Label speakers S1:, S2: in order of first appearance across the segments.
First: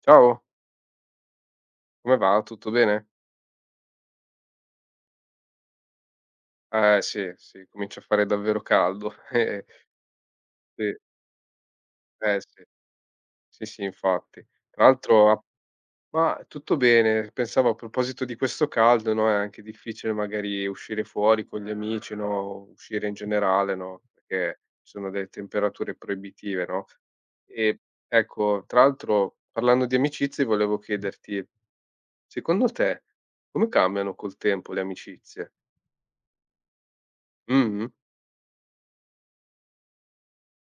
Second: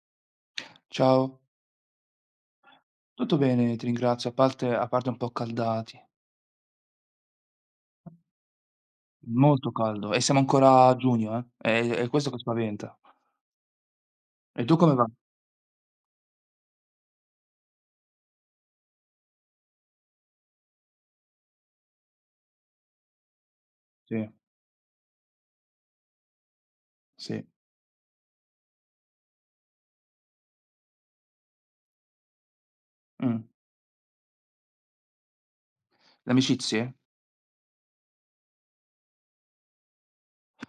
S1: Ciao,
S2: Ciao,
S1: come va? Tutto bene?
S2: tutto bene, ti ringrazio, a parte un po' accaldati,
S1: Eh sì, sì, comincia a fare davvero caldo.
S2: molto caldo e siamo ancora a
S1: Sì,
S2: giugno, è questo che
S1: eh sì,
S2: spaventa.
S1: sì, sì, infatti.
S2: E tu
S1: Tra
S2: come va?
S1: l'altro a ma tutto bene, pensavo a proposito di questo caldo, no, è anche difficile magari uscire fuori con gli amici, no, uscire in generale, no,
S2: Sì,
S1: perché ci sono delle temperature proibitive, no?
S2: sì.
S1: E ecco, tra l'altro parlando di amicizie volevo chiederti, secondo te
S2: Mh.
S1: come cambiano col tempo le amicizie?
S2: Le amicizie?
S1: Mh-mh.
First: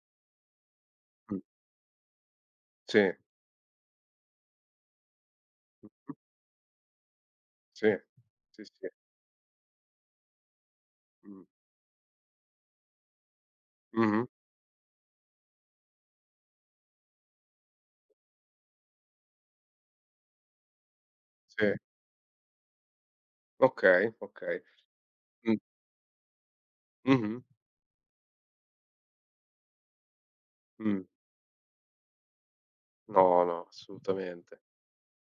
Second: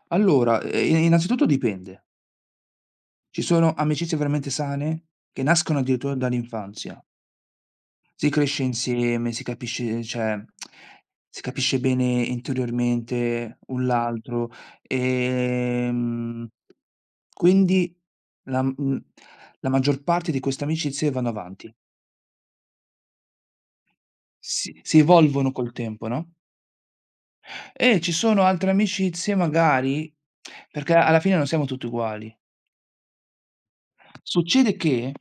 S2: Allora,
S1: Mh,
S2: innanzitutto dipende.
S1: sì.
S2: Ci sono amicizie veramente sane, che nascono
S1: Mh-mh.
S2: addirittura dall'infanzia.
S1: Sì,
S2: Si
S1: sì,
S2: cresce
S1: sì.
S2: insieme, si capisce cioè, si
S1: Mh.
S2: capisce bene interiormente un
S1: Mh-mh.
S2: l'altro, ehm, quindi la mhmm, la maggior parte di queste amicizie vanno
S1: Sì.
S2: avanti,
S1: Okay, okay.
S2: si evolvono
S1: Mh.
S2: col tempo, no,
S1: Mh-mh.
S2: e ci sono altre amicizie magari perché
S1: Mh.
S2: alla fine non siamo tutti uguali.
S1: No, no, assolutamente.
S2: Succede che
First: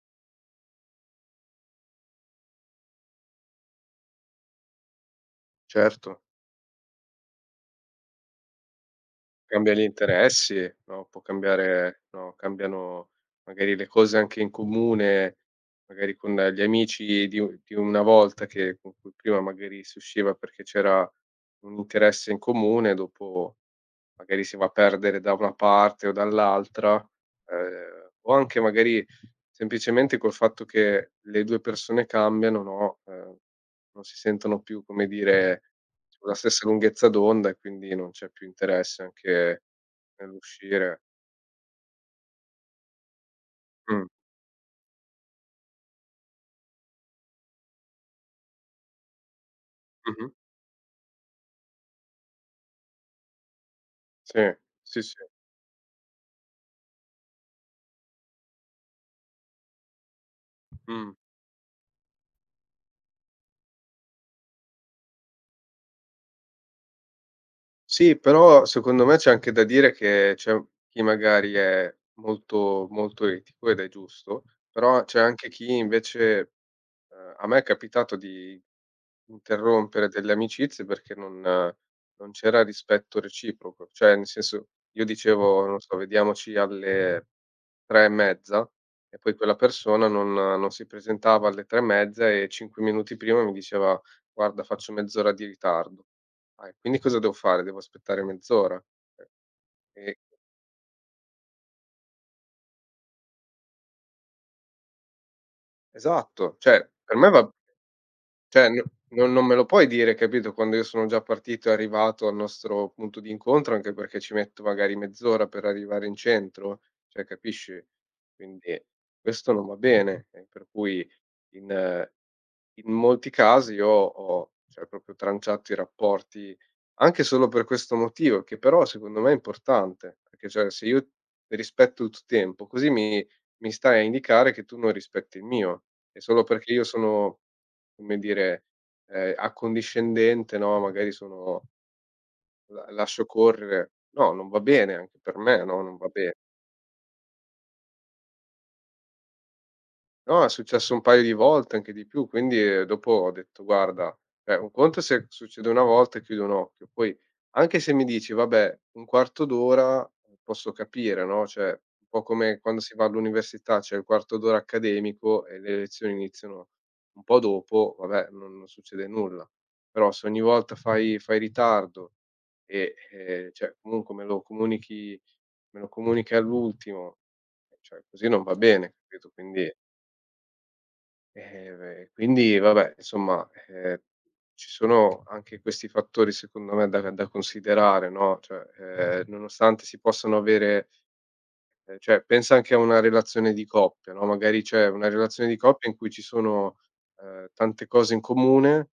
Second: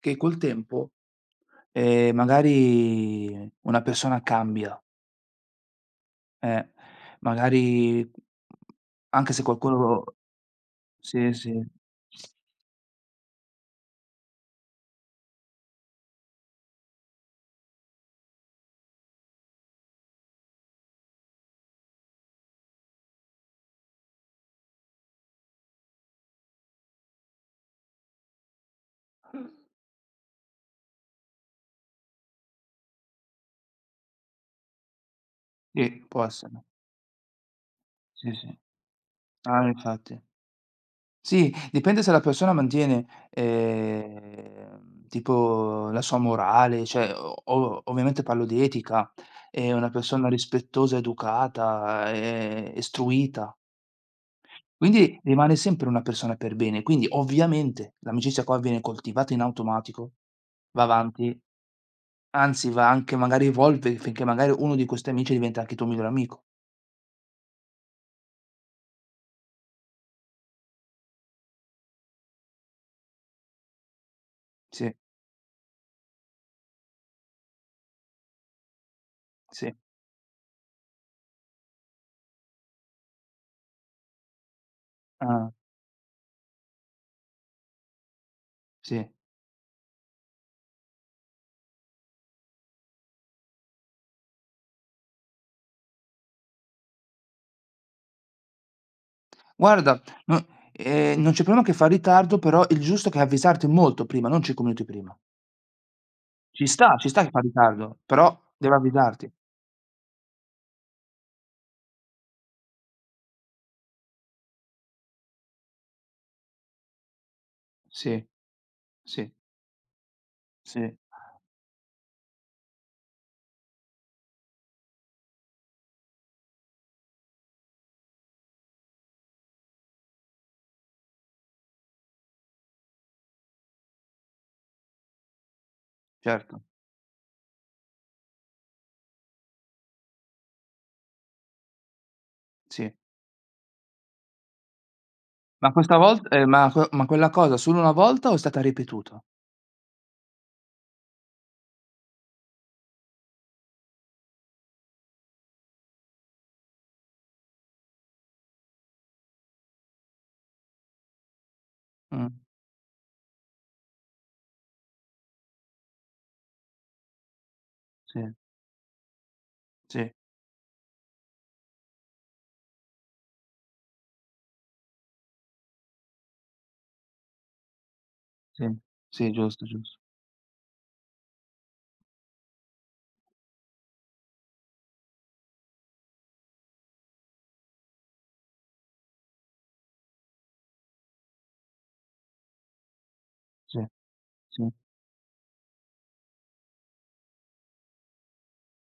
S2: che col tempo, magari una persona cambia.
S1: Certo,
S2: Eh, magari anche se
S1: cambia gli
S2: qualcuno,
S1: interessi, no, può
S2: sì, sì.
S1: cambiare no, cambiano magari le cose anche in comune, magari con gli amici di u di una volta che con cui prima magari si usciva perché c'era un interesse in comune, dopo magari si va a perdere da una parte o dall'altra, o anche magari semplicemente col fatto che le 2 persone cambiano, no, non si sentono più, come dire,
S2: Sì, può
S1: sulla
S2: essere.
S1: stessa lunghezza d'onda e quindi non c'è
S2: Sì,
S1: più
S2: sì.
S1: interesse anche
S2: Ah, infatti.
S1: nell'uscire.
S2: Sì, dipende se la persona mantiene,
S1: Mh.
S2: tipo la sua morale, cioè o ovviamente parlo di etica, è una persona
S1: Mh-mh.
S2: rispettosa, educata, istruita,
S1: Sì, sì, sì.
S2: quindi rimane sempre una persona per bene. Quindi ovviamente l'amicizia qua viene coltivata in automatico, va
S1: Mh.
S2: avanti. Anzi, va anche magari evolve finché magari uno di questi amici diventa anche tuo migliore amico.
S1: Sì, però secondo me c'è anche da dire che c'è chi magari è molto molto etico ed è giusto,
S2: Sì,
S1: però c'è anche chi invece a me è capitato di
S2: sì,
S1: interrompere delle amicizie perché non c'era rispetto reciproco, cioè nel senso, io
S2: ah,
S1: dicevo, non so: "Vediamoci alle 3 e mezza",
S2: sì.
S1: e poi quella persona non si presentava alle 3 e mezza e 5 minuti prima mi diceva: "Guarda, faccio mezz'ora di ritardo". Ah, e quindi cosa devo fare? Devo aspettare mezz'ora? Eh,
S2: Guarda,
S1: e
S2: no, non c'è problema che fa ritardo, però il giusto è che avvisarti molto prima, non 5 minuti prima.
S1: esatto, cioè
S2: Ci
S1: per
S2: sta
S1: me
S2: che fa
S1: va.
S2: ritardo, però
S1: Cioè
S2: deve
S1: n non
S2: avvisarti.
S1: non me lo puoi dire, capito, quando io sono già partito e arrivato al nostro punto di incontro, anche perché ci metto magari mezz'ora per arrivare in centro, cioè capisci?
S2: Sì,
S1: Quindi
S2: sì,
S1: questo non va bene, e per
S2: sì,
S1: cui in molti casi io ho cioè proprio tranciato i rapporti, anche solo per questo motivo, che però secondo me è importante, perché cioè se io rispetto il tuo tempo, così mi stai a indicare che tu non rispetti il mio, e solo
S2: certo,
S1: perché io sono, come dire, accondiscendente, no, magari sono, la
S2: sì.
S1: lascio correre. No, non va bene anche per me,
S2: Ma
S1: no, non
S2: questa
S1: va
S2: volt
S1: bene.
S2: ma que ma quella cosa solo una volta o è stata ripetuta?
S1: No, è successo un paio di volte, anche di più, quindi, dopo ho detto: "Guarda, cioè un conto è se succede una volta e chiudo un occhio, poi anche se mi dici: "Vabbè, un quarto d'ora", posso capire, no, cioè un po'
S2: Mh,
S1: come quando si va all'università, c'è il quarto d'ora accademico e le lezioni iniziano un po' dopo, vabbè,
S2: sì,
S1: non succede nulla. Però
S2: sì,
S1: se ogni volta fai ritardo e, cioè comunque me lo comunichi all'ultimo, cioè così non va
S2: sì,
S1: bene, capito?
S2: sì, giusto,
S1: Quindi
S2: giusto.
S1: Quindi vabbè insomma, ci sono anche questi fattori secondo me da considerare, no, cioè, nonostante si possano avere, cioè pensa anche a una relazione di
S2: Sì,
S1: coppia, no, magari
S2: sì,
S1: c'è una relazione di coppia in cui ci sono, tante cose in comune.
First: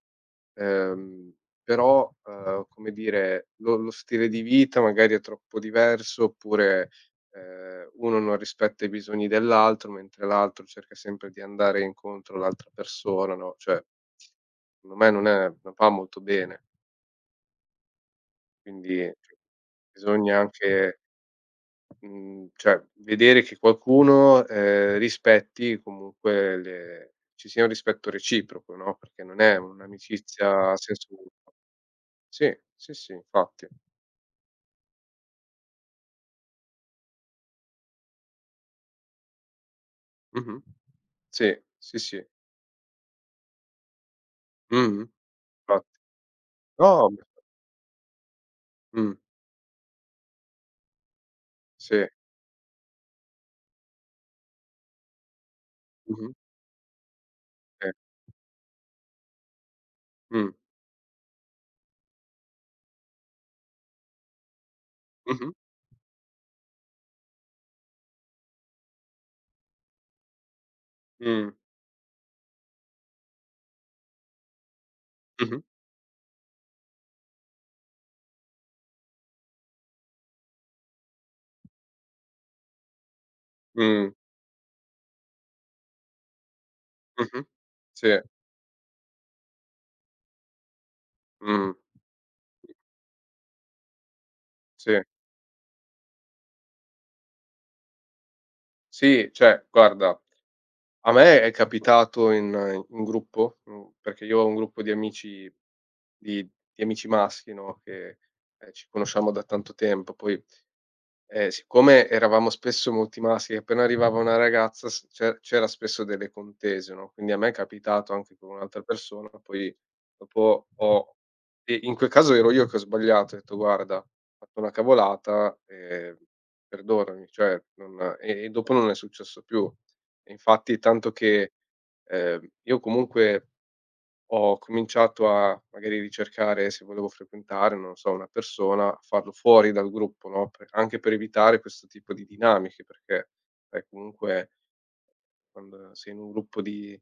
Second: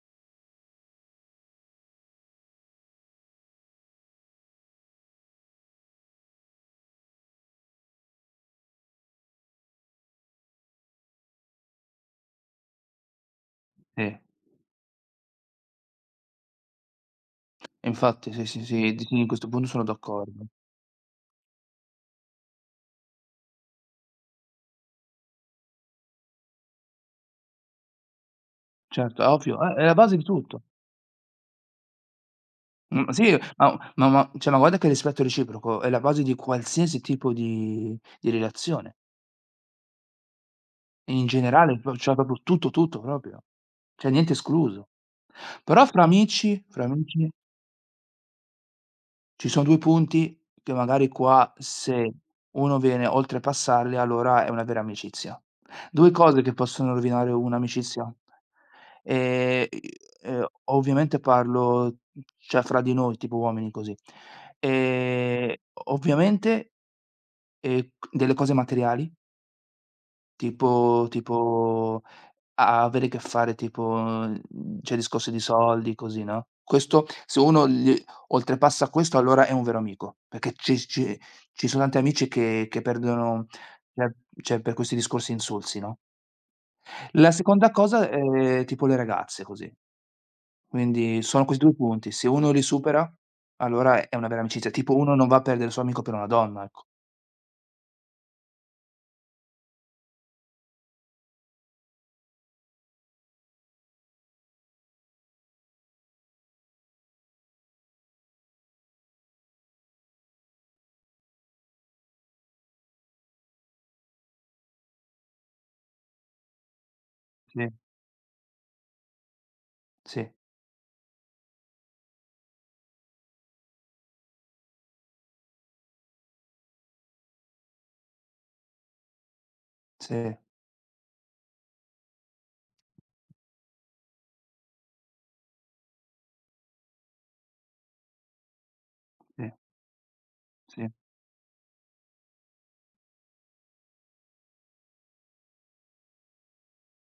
S1: Ehm, Però, come dire, lo stile di vita magari è troppo diverso oppure, uno non rispetta i bisogni dell'altro, mentre l'altro cerca sempre di andare incontro all'altra persona, no, cioè,
S2: sì.
S1: secondo me non va molto bene.
S2: E infatti sì, sì, sì,
S1: Quindi
S2: di sì, in
S1: cioè,
S2: questo punto sono
S1: bisogna
S2: d'accordo.
S1: anche, mhmm, cioè vedere che qualcuno, rispetti comunque le, ci sia un rispetto reciproco, no,
S2: Certo,
S1: perché
S2: è
S1: non è
S2: ovvio, è la base di tutto.
S1: un'amicizia a senso unico. Sì, sì,
S2: Mhmm,
S1: sì,
S2: sì,
S1: infatti.
S2: ma cioè, ma guarda che il rispetto reciproco è la base di qualsiasi tipo di relazione,
S1: Mh-mh.
S2: in
S1: Sì,
S2: generale, pro
S1: sì,
S2: cioè
S1: sì.
S2: proprio tutto, tutto proprio. Cioè niente escluso.
S1: Mh-mh.
S2: Però
S1: Infatti.
S2: fra amici fra
S1: No, ma
S2: amici
S1: mh,
S2: ci sono 2 punti che magari qua
S1: sì,
S2: se uno viene oltrepassarli allora è una vera amicizia. 2
S1: mh-mh,
S2: cose che possono rovinare
S1: sì,
S2: un'amicizia. I
S1: mh,
S2: ovviamente parlo cioè fra di noi, tipo uomini così.
S1: mh-mh,
S2: Ehm, ovviamente, c delle cose materiali, tipo
S1: mh,
S2: tipo a avere a che fare tipo, cioè discorsi di
S1: mh-mh,
S2: soldi, così, no, questo se uno gli oltrepassa questo allora è un vero amico, perché ci sono tanti amici che perdono cioè
S1: mh,
S2: cioè per questi discorsi insulsi, no. La
S1: mh-mh,
S2: seconda
S1: sì,
S2: cosa, tipo le ragazze, così. Quindi sono questi 2
S1: mh,
S2: punti. Se uno li supera, allora è una vera amicizia.
S1: sì.
S2: Tipo uno non va a perdere il suo amico per una donna, ecco.
S1: Sì, cioè guarda, a me è capitato in gruppo, perché io ho un gruppo di amici di amici maschi, no, che, ci conosciamo da tanto tempo, poi. Siccome eravamo spesso multimaschi, appena arrivava una ragazza s c'e c'era spesso delle contese, no, quindi a me è
S2: Sì,
S1: capitato anche con un'altra persona, poi
S2: sì,
S1: dopo ho e in quel caso ero io che ho sbagliato, ho detto: "Guarda, ho fatto una cavolata, perdonami." Cioè non dopo non è successo più. E
S2: sì,
S1: infatti tanto che, io comunque ho cominciato a magari ricercare, se volevo frequentare, non so, una persona, farlo
S2: sì,
S1: fuori dal gruppo, no, per
S2: sì,
S1: anche per evitare questo tipo di dinamiche, perché sai comunque quando sei in un gruppo di,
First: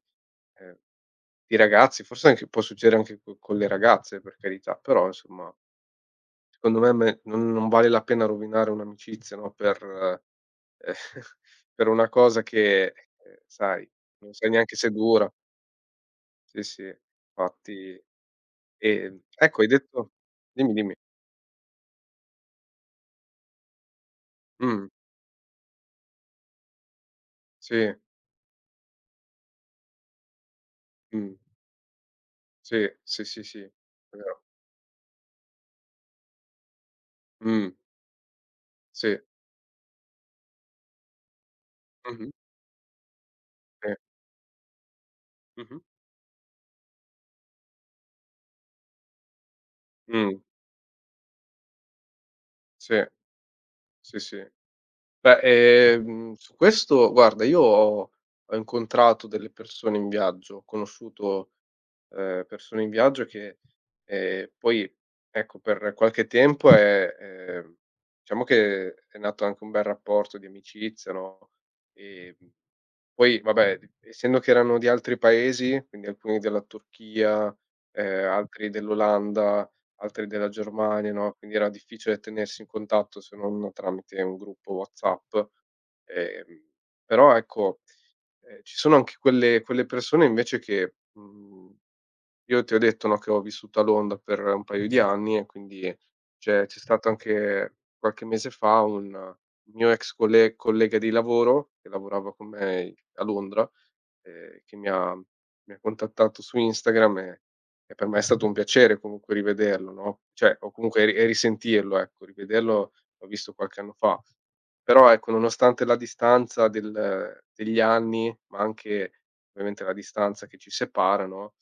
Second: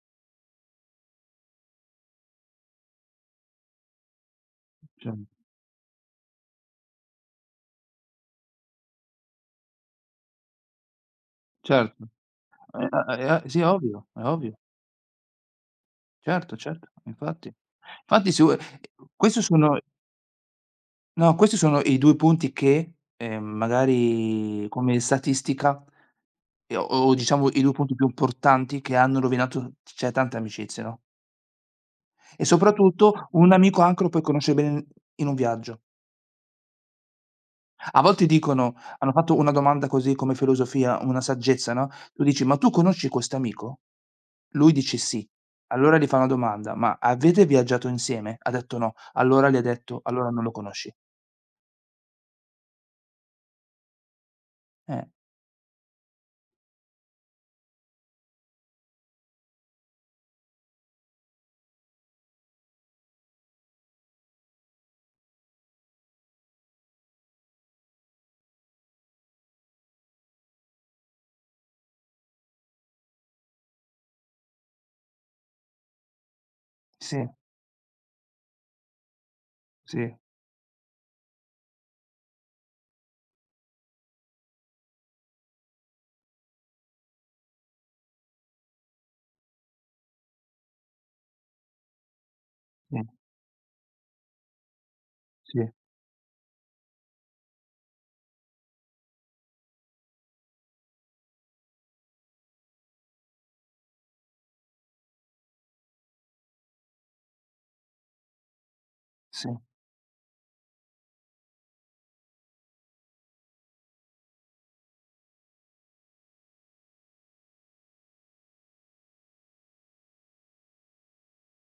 S1: ehm, di ragazzi, forse anche può succedere anche co con le ragazze per carità, però
S2: cer
S1: insomma secondo me non vale la pena rovinare un'amicizia, no, per, per
S2: certo.
S1: una cosa che,
S2: A sì, è
S1: sai,
S2: ovvio, è
S1: non sai
S2: ovvio.
S1: neanche se dura.
S2: Certo,
S1: Sì,
S2: certo,
S1: sì,
S2: infatti.
S1: infatti.
S2: Infatti su questi
S1: Ecco hai
S2: sono,
S1: detto, dimmi, dimmi.
S2: no, questi sono i 2 punti che, magari
S1: Mh,
S2: come statistica, ehm, o o diciamo i 2
S1: sì,
S2: punti più importanti che hanno rovinato cioè tante amicizie, no,
S1: mh,
S2: e
S1: sì, sì,
S2: soprattutto
S1: sì,
S2: un
S1: sì, è
S2: amico anche lo puoi
S1: vero.
S2: conoscere bene in un viaggio.
S1: Mh,
S2: A volte dicono hanno
S1: sì,
S2: fatto una domanda così come filosofia, una saggezza, no, tu
S1: mh-mh,
S2: dici: "Ma tu conosci quest'amico?"
S1: sì,
S2: Lui dice: "Sì".
S1: mh-mh,
S2: Allora gli fa una domanda: "Ma avete viaggiato insieme?" Ha detto: "No". Allora gli ha detto: "Allora
S1: mh,
S2: non lo conosci".
S1: sì, sì, sì.
S2: Eh,
S1: Beh, su questo guarda io ho ho incontrato delle persone in viaggio, ho conosciuto, persone in viaggio che, poi ecco per qualche tempo è diciamo che è nato anche un bel rapporto di amicizia, no, ehm poi vabbè, d essendo che erano di altri paesi, quindi alcuni della
S2: sì,
S1: Turchia, altri dell'Olanda,
S2: sì,
S1: altri della Germania, no, quindi era difficile tenersi in contatto se non tramite un gruppo WhatsApp. Ehm, Però ecco, ci sono anche quelle persone invece che, mhmm io ti ho
S2: sì,
S1: detto, no, che ho vissuto a Londra per un paio di anni e
S2: sì,
S1: quindi c'è stato anche qualche mese fa un mio ex collega di lavoro che lavorava con me i a Londra, che mi ha contattato su Instagram e per me è stato un piacere comunque
S2: sì,
S1: rivederlo, no, cioè o comunque ri risentirlo, ecco, rivederlo l'ho visto qualche anno fa. Però ecco, nonostante la distanza del degli anni, ma anche ovviamente la distanza che ci separa, no,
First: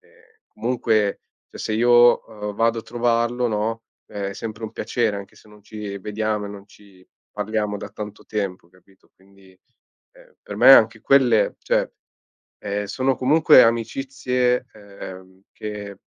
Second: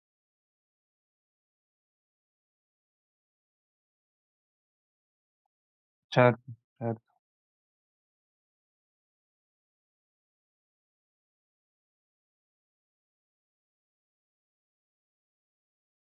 S1: ehm, comunque cioè se io, vado a trovarlo, no, eh, è sempre un piacere anche se non ci
S2: certo,
S1: vediamo e non
S2: certo,
S1: ci parliamo da tanto tempo, capito, quindi, per me anche quelle cioè, sono comunque amicizie, che,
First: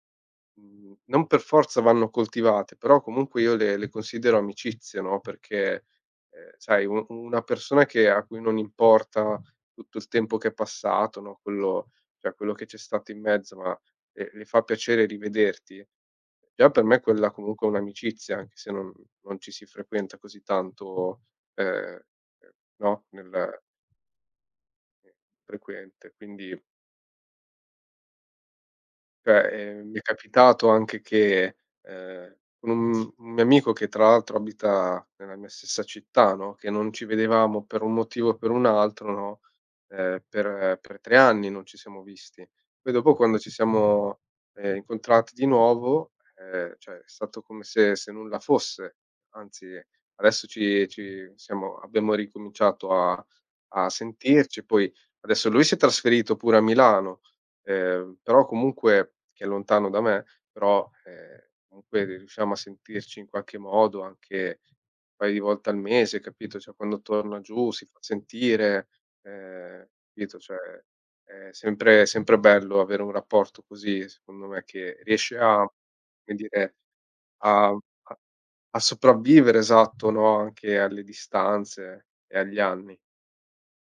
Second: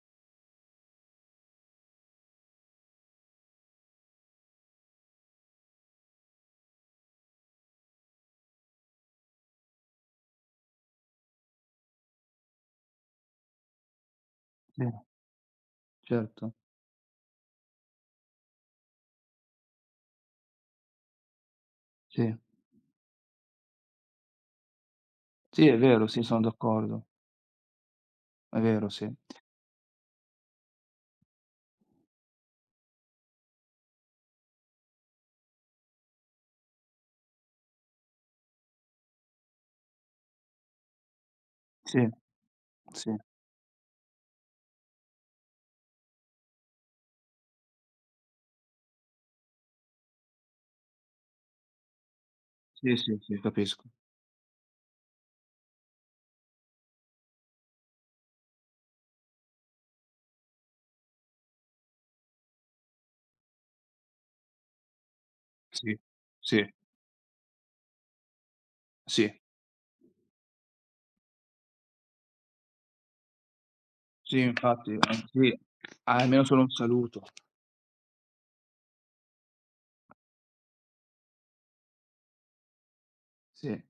S1: non per forza vanno coltivate, però comunque io le considero amicizie, no, perché, sai u una persona che a cui non importa tutto il tempo che è passato, no, quello cioè quello che c'è stato in mezzo, ma le fa
S2: sì,
S1: piacere rivederti,
S2: certo,
S1: già per me quella comunque è un'amicizia, anche se non non ci si frequenta così tanto, ehm,
S2: sì.
S1: no, nel
S2: Sì, è vero,
S1: frequente,
S2: sì, sono
S1: quindi
S2: d'accordo. È vero, sì.
S1: cioè, mi è capitato anche che, con un mio amico che tra l'altro abita nella mia stessa città, no, che non ci vedevamo per un motivo o per un altro, no, per 3 anni non ci siamo
S2: Sì,
S1: visti. Poi
S2: sì,
S1: dopo quando ci siamo, incontrati di nuovo, cioè è stato come se se nulla fosse, anzi adesso ci ci siamo abbiamo ricominciato
S2: sì, sì,
S1: a
S2: sì, capisco.
S1: sentirci, poi adesso lui si è trasferito pure a Milano. Però comunque che è lontano da me, però, comunque riusciamo a sentirci in qualche modo anche un paio di volte al
S2: Sì,
S1: mese, capito,
S2: sì,
S1: cioè quando torna giù si fa sentire,
S2: sì,
S1: capito, cioè è sempre sempre bello avere un rapporto così,
S2: sì,
S1: secondo me,
S2: infatti,
S1: che riesce
S2: sì,
S1: a, come
S2: almeno solo un
S1: dire,
S2: saluto.
S1: a a a sopravvivere esatto, no, anche alle distanze e agli anni.
S2: Sì.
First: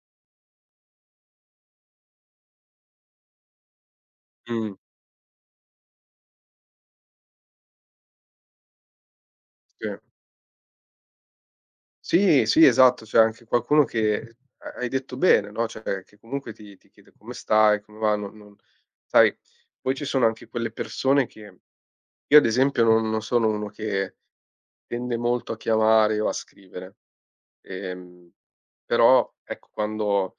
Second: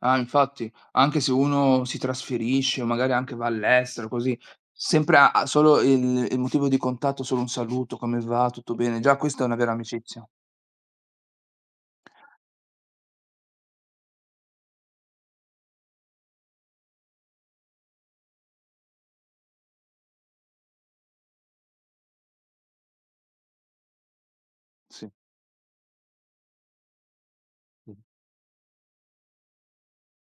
S2: Ah, infatti, anche se uno si trasferisce o magari anche va all'estero così,
S1: Mh,
S2: sempre ha solo il motivo di contatto, solo un saluto: "Come va? Tutto bene?" Già questa è una vera
S1: sì.
S2: amicizia.
S1: Sì, sì, esatto, c'è anche qualcuno che ha hai detto bene, no, cioè che comunque ti chiede come stai, come va, non non sai, poi ci sono anche quelle persone che io ad esempio non sono uno che
S2: Sì,
S1: tende molto a chiamare o a scrivere,
S2: sì,
S1: ehm, però ecco quando,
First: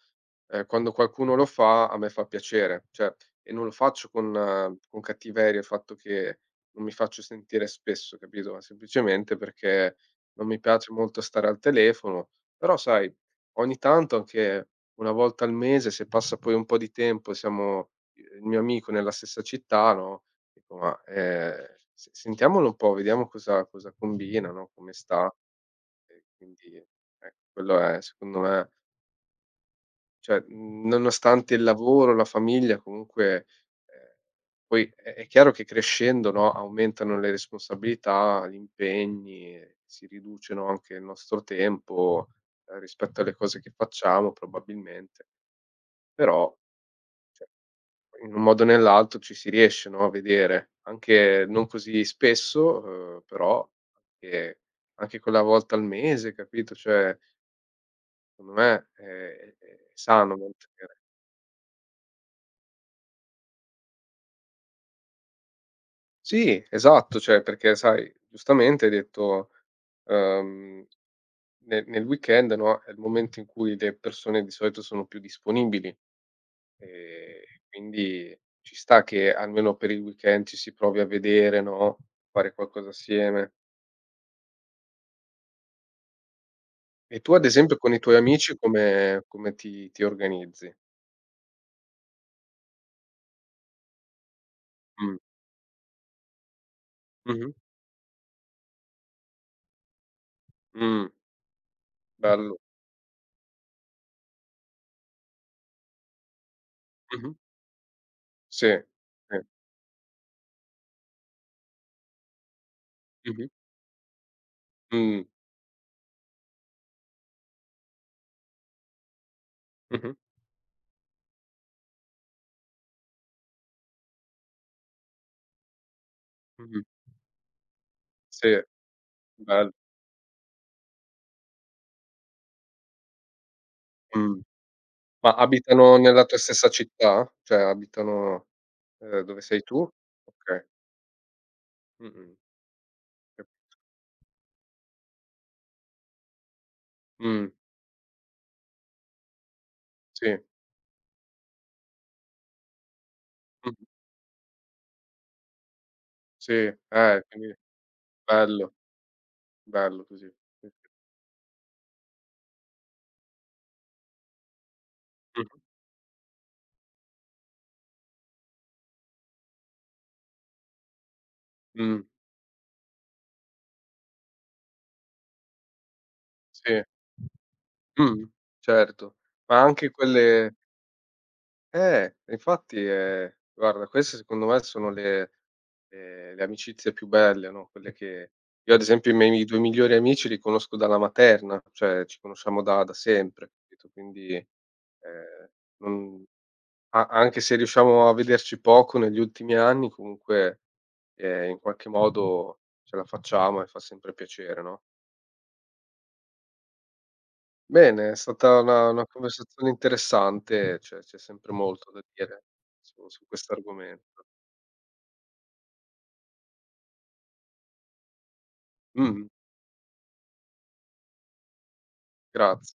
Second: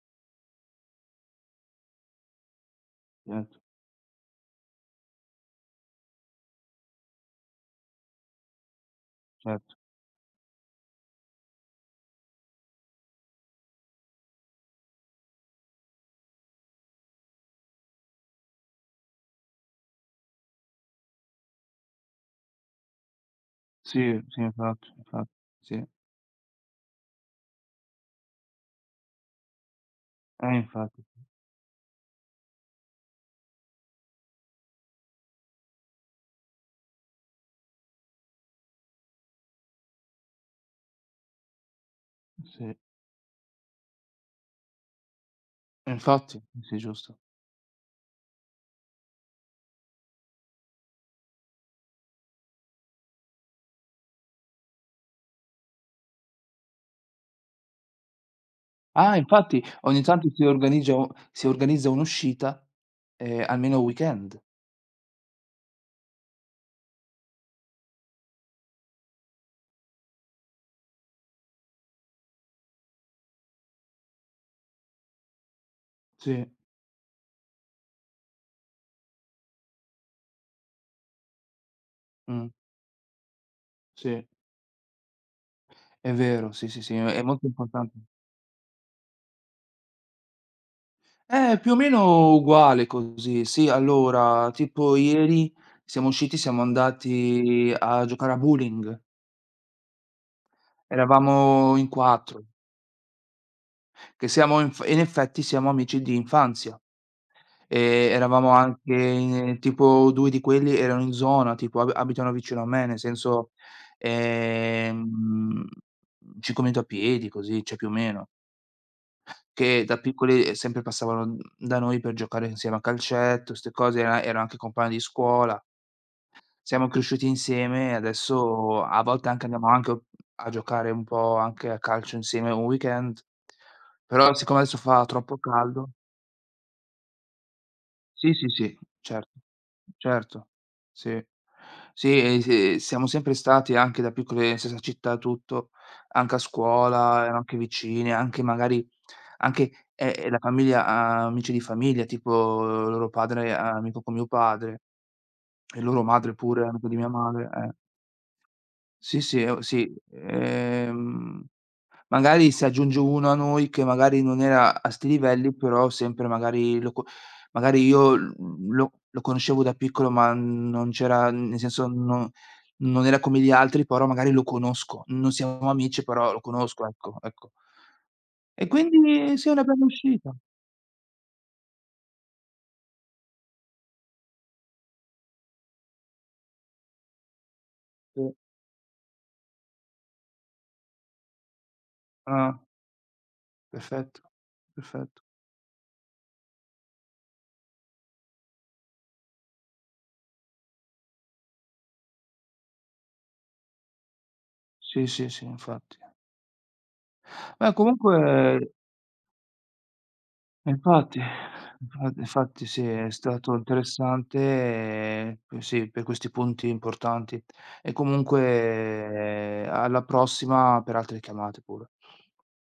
S1: quando qualcuno lo fa a me fa piacere, cioè e
S2: certo,
S1: non lo faccio con cattiveria, il fatto che non mi faccio sentire spesso, capito, ma semplicemente
S2: certo.
S1: perché non mi piace molto stare al telefono, però sai, ogni tanto anche 1 volta al mese, se passa poi un po' di tempo e siamo il mio amico nella stessa città, no, dico: "Ma, se sentiamolo un po', vediamo cosa cosa
S2: Sì, sì,
S1: combina, no, come
S2: infatti, infatti,
S1: sta".
S2: sì.
S1: E quindi, ecco, quello è secondo me cioè,
S2: Infatti,
S1: nonostante il lavoro, la famiglia, comunque, ehm, poi è chiaro che crescendo, no, aumentano le responsabilità, gli impegni, e si riducono anche il nostro tempo,
S2: sì.
S1: rispetto alle cose che facciamo probabilmente,
S2: Infatti,
S1: però,
S2: sì, giusto.
S1: cioè, in un modo o nell'altro ci si riesce, no, a vedere, anche non così spesso, però anche anche quella volta al mese, capito, cioè, secondo me è
S2: Ah,
S1: è
S2: infatti
S1: è
S2: ogni tanto
S1: sano
S2: si organizza
S1: mantenere.
S2: u si organizza un'uscita, almeno un weekend.
S1: Sì, esatto, cioè perché sai, giustamente hai detto, ehm, ne nel weekend, no, è il momento in cui le persone di solito sono più disponibili,
S2: Sì,
S1: ehm, quindi ci sta che almeno per il weekend ci si provi a vedere, no,
S2: mh,
S1: fare qualcosa assieme.
S2: sì, è vero, sì, sì, sì,
S1: E
S2: è
S1: tu ad
S2: molto
S1: esempio con
S2: importante.
S1: i tuoi amici come come ti organizzi?
S2: Più o meno uguale così. Sì, allora, tipo
S1: Mh.
S2: ieri siamo usciti, siamo
S1: Mh-mh.
S2: andati a giocare a bowling.
S1: Mh.
S2: Eravamo in 4,
S1: Bello.
S2: che siamo inf in effetti siamo amici di infanzia,
S1: Mh-mh.
S2: eravamo
S1: Sì.
S2: anche
S1: Sì.
S2: in tipo 2 di quelli erano in zona, tipo ab abitano vicino a me, nel
S1: Mh-mh.
S2: senso,
S1: Mh.
S2: ehm, 5 minuti a piedi così, cioè più o meno. Che da
S1: Mh-mh.
S2: piccoli, sempre passavano da noi per giocare insieme a calcetto, 'ste cose, era anche compagno di scuola.
S1: Mh-mh.
S2: Siamo cresciuti insieme e
S1: Sì,
S2: adesso a volte anche andiamo
S1: bello.
S2: anche a giocare un po' anche a calcio insieme un weekend, però
S1: Mh.
S2: siccome adesso fa
S1: Ma
S2: troppo caldo.
S1: abitano nella tua stessa città? Cioè
S2: Sì,
S1: abitano,
S2: sì, sì, certo,
S1: dove sei tu?
S2: certo,
S1: Okay.
S2: sì. Sì,
S1: Mh-mh.
S2: e se siamo sempre
S1: Cap
S2: stati anche da piccoli nella stessa città tutto, anche a scuola, eran
S1: mh,
S2: anche vicini, anche magari anche,
S1: sì.
S2: la famiglia ha amici di famiglia, tipo loro padre è
S1: Mh,
S2: amico con mio padre e loro madre
S1: sì,
S2: pure è amico di mia madre,
S1: quindi
S2: eh.
S1: bello,
S2: Sì, sì, sì,
S1: bello così. Sì, sì.
S2: magari se aggiunge uno a noi che magari non era a 'sti livelli,
S1: Mh-mh.
S2: però sempre magari lo co magari io l lo lo conoscevo da piccolo, ma non c'era nel senso
S1: Mh,
S2: no non era come gli altri, però magari lo conosco. Non siamo amici, però lo
S1: sì.
S2: conosco, ecco, ecco.
S1: Mh,
S2: E
S1: certo.
S2: quindi sì, è
S1: Ma
S2: una bella
S1: anche
S2: uscita.
S1: quelle infatti, guarda queste secondo me sono le, le amicizie più belle, no, quelle che
S2: Sì.
S1: io ad esempio i miei 2 migliori amici li conosco dalla materna, cioè ci
S2: Ah,
S1: conosciamo da da sempre, capito,
S2: perfetto,
S1: quindi,
S2: perfetto.
S1: non a anche se riusciamo a vederci poco negli ultimi anni, comunque, in qualche modo ce la facciamo e fa sempre piacere, no?
S2: Sì, sì, sì, infatti. Beh,
S1: Bene, è stata
S2: comunque.
S1: una conversazione
S2: E
S1: interessante, c'è
S2: infatti,
S1: sempre molto da
S2: infa
S1: dire
S2: infatti sì,
S1: su
S2: è
S1: su questo
S2: stato
S1: argomento.
S2: interessante, sì, per questi punti importanti. E
S1: Mh-mh,
S2: comunque alla prossima per altre chiamate pure.
S1: graz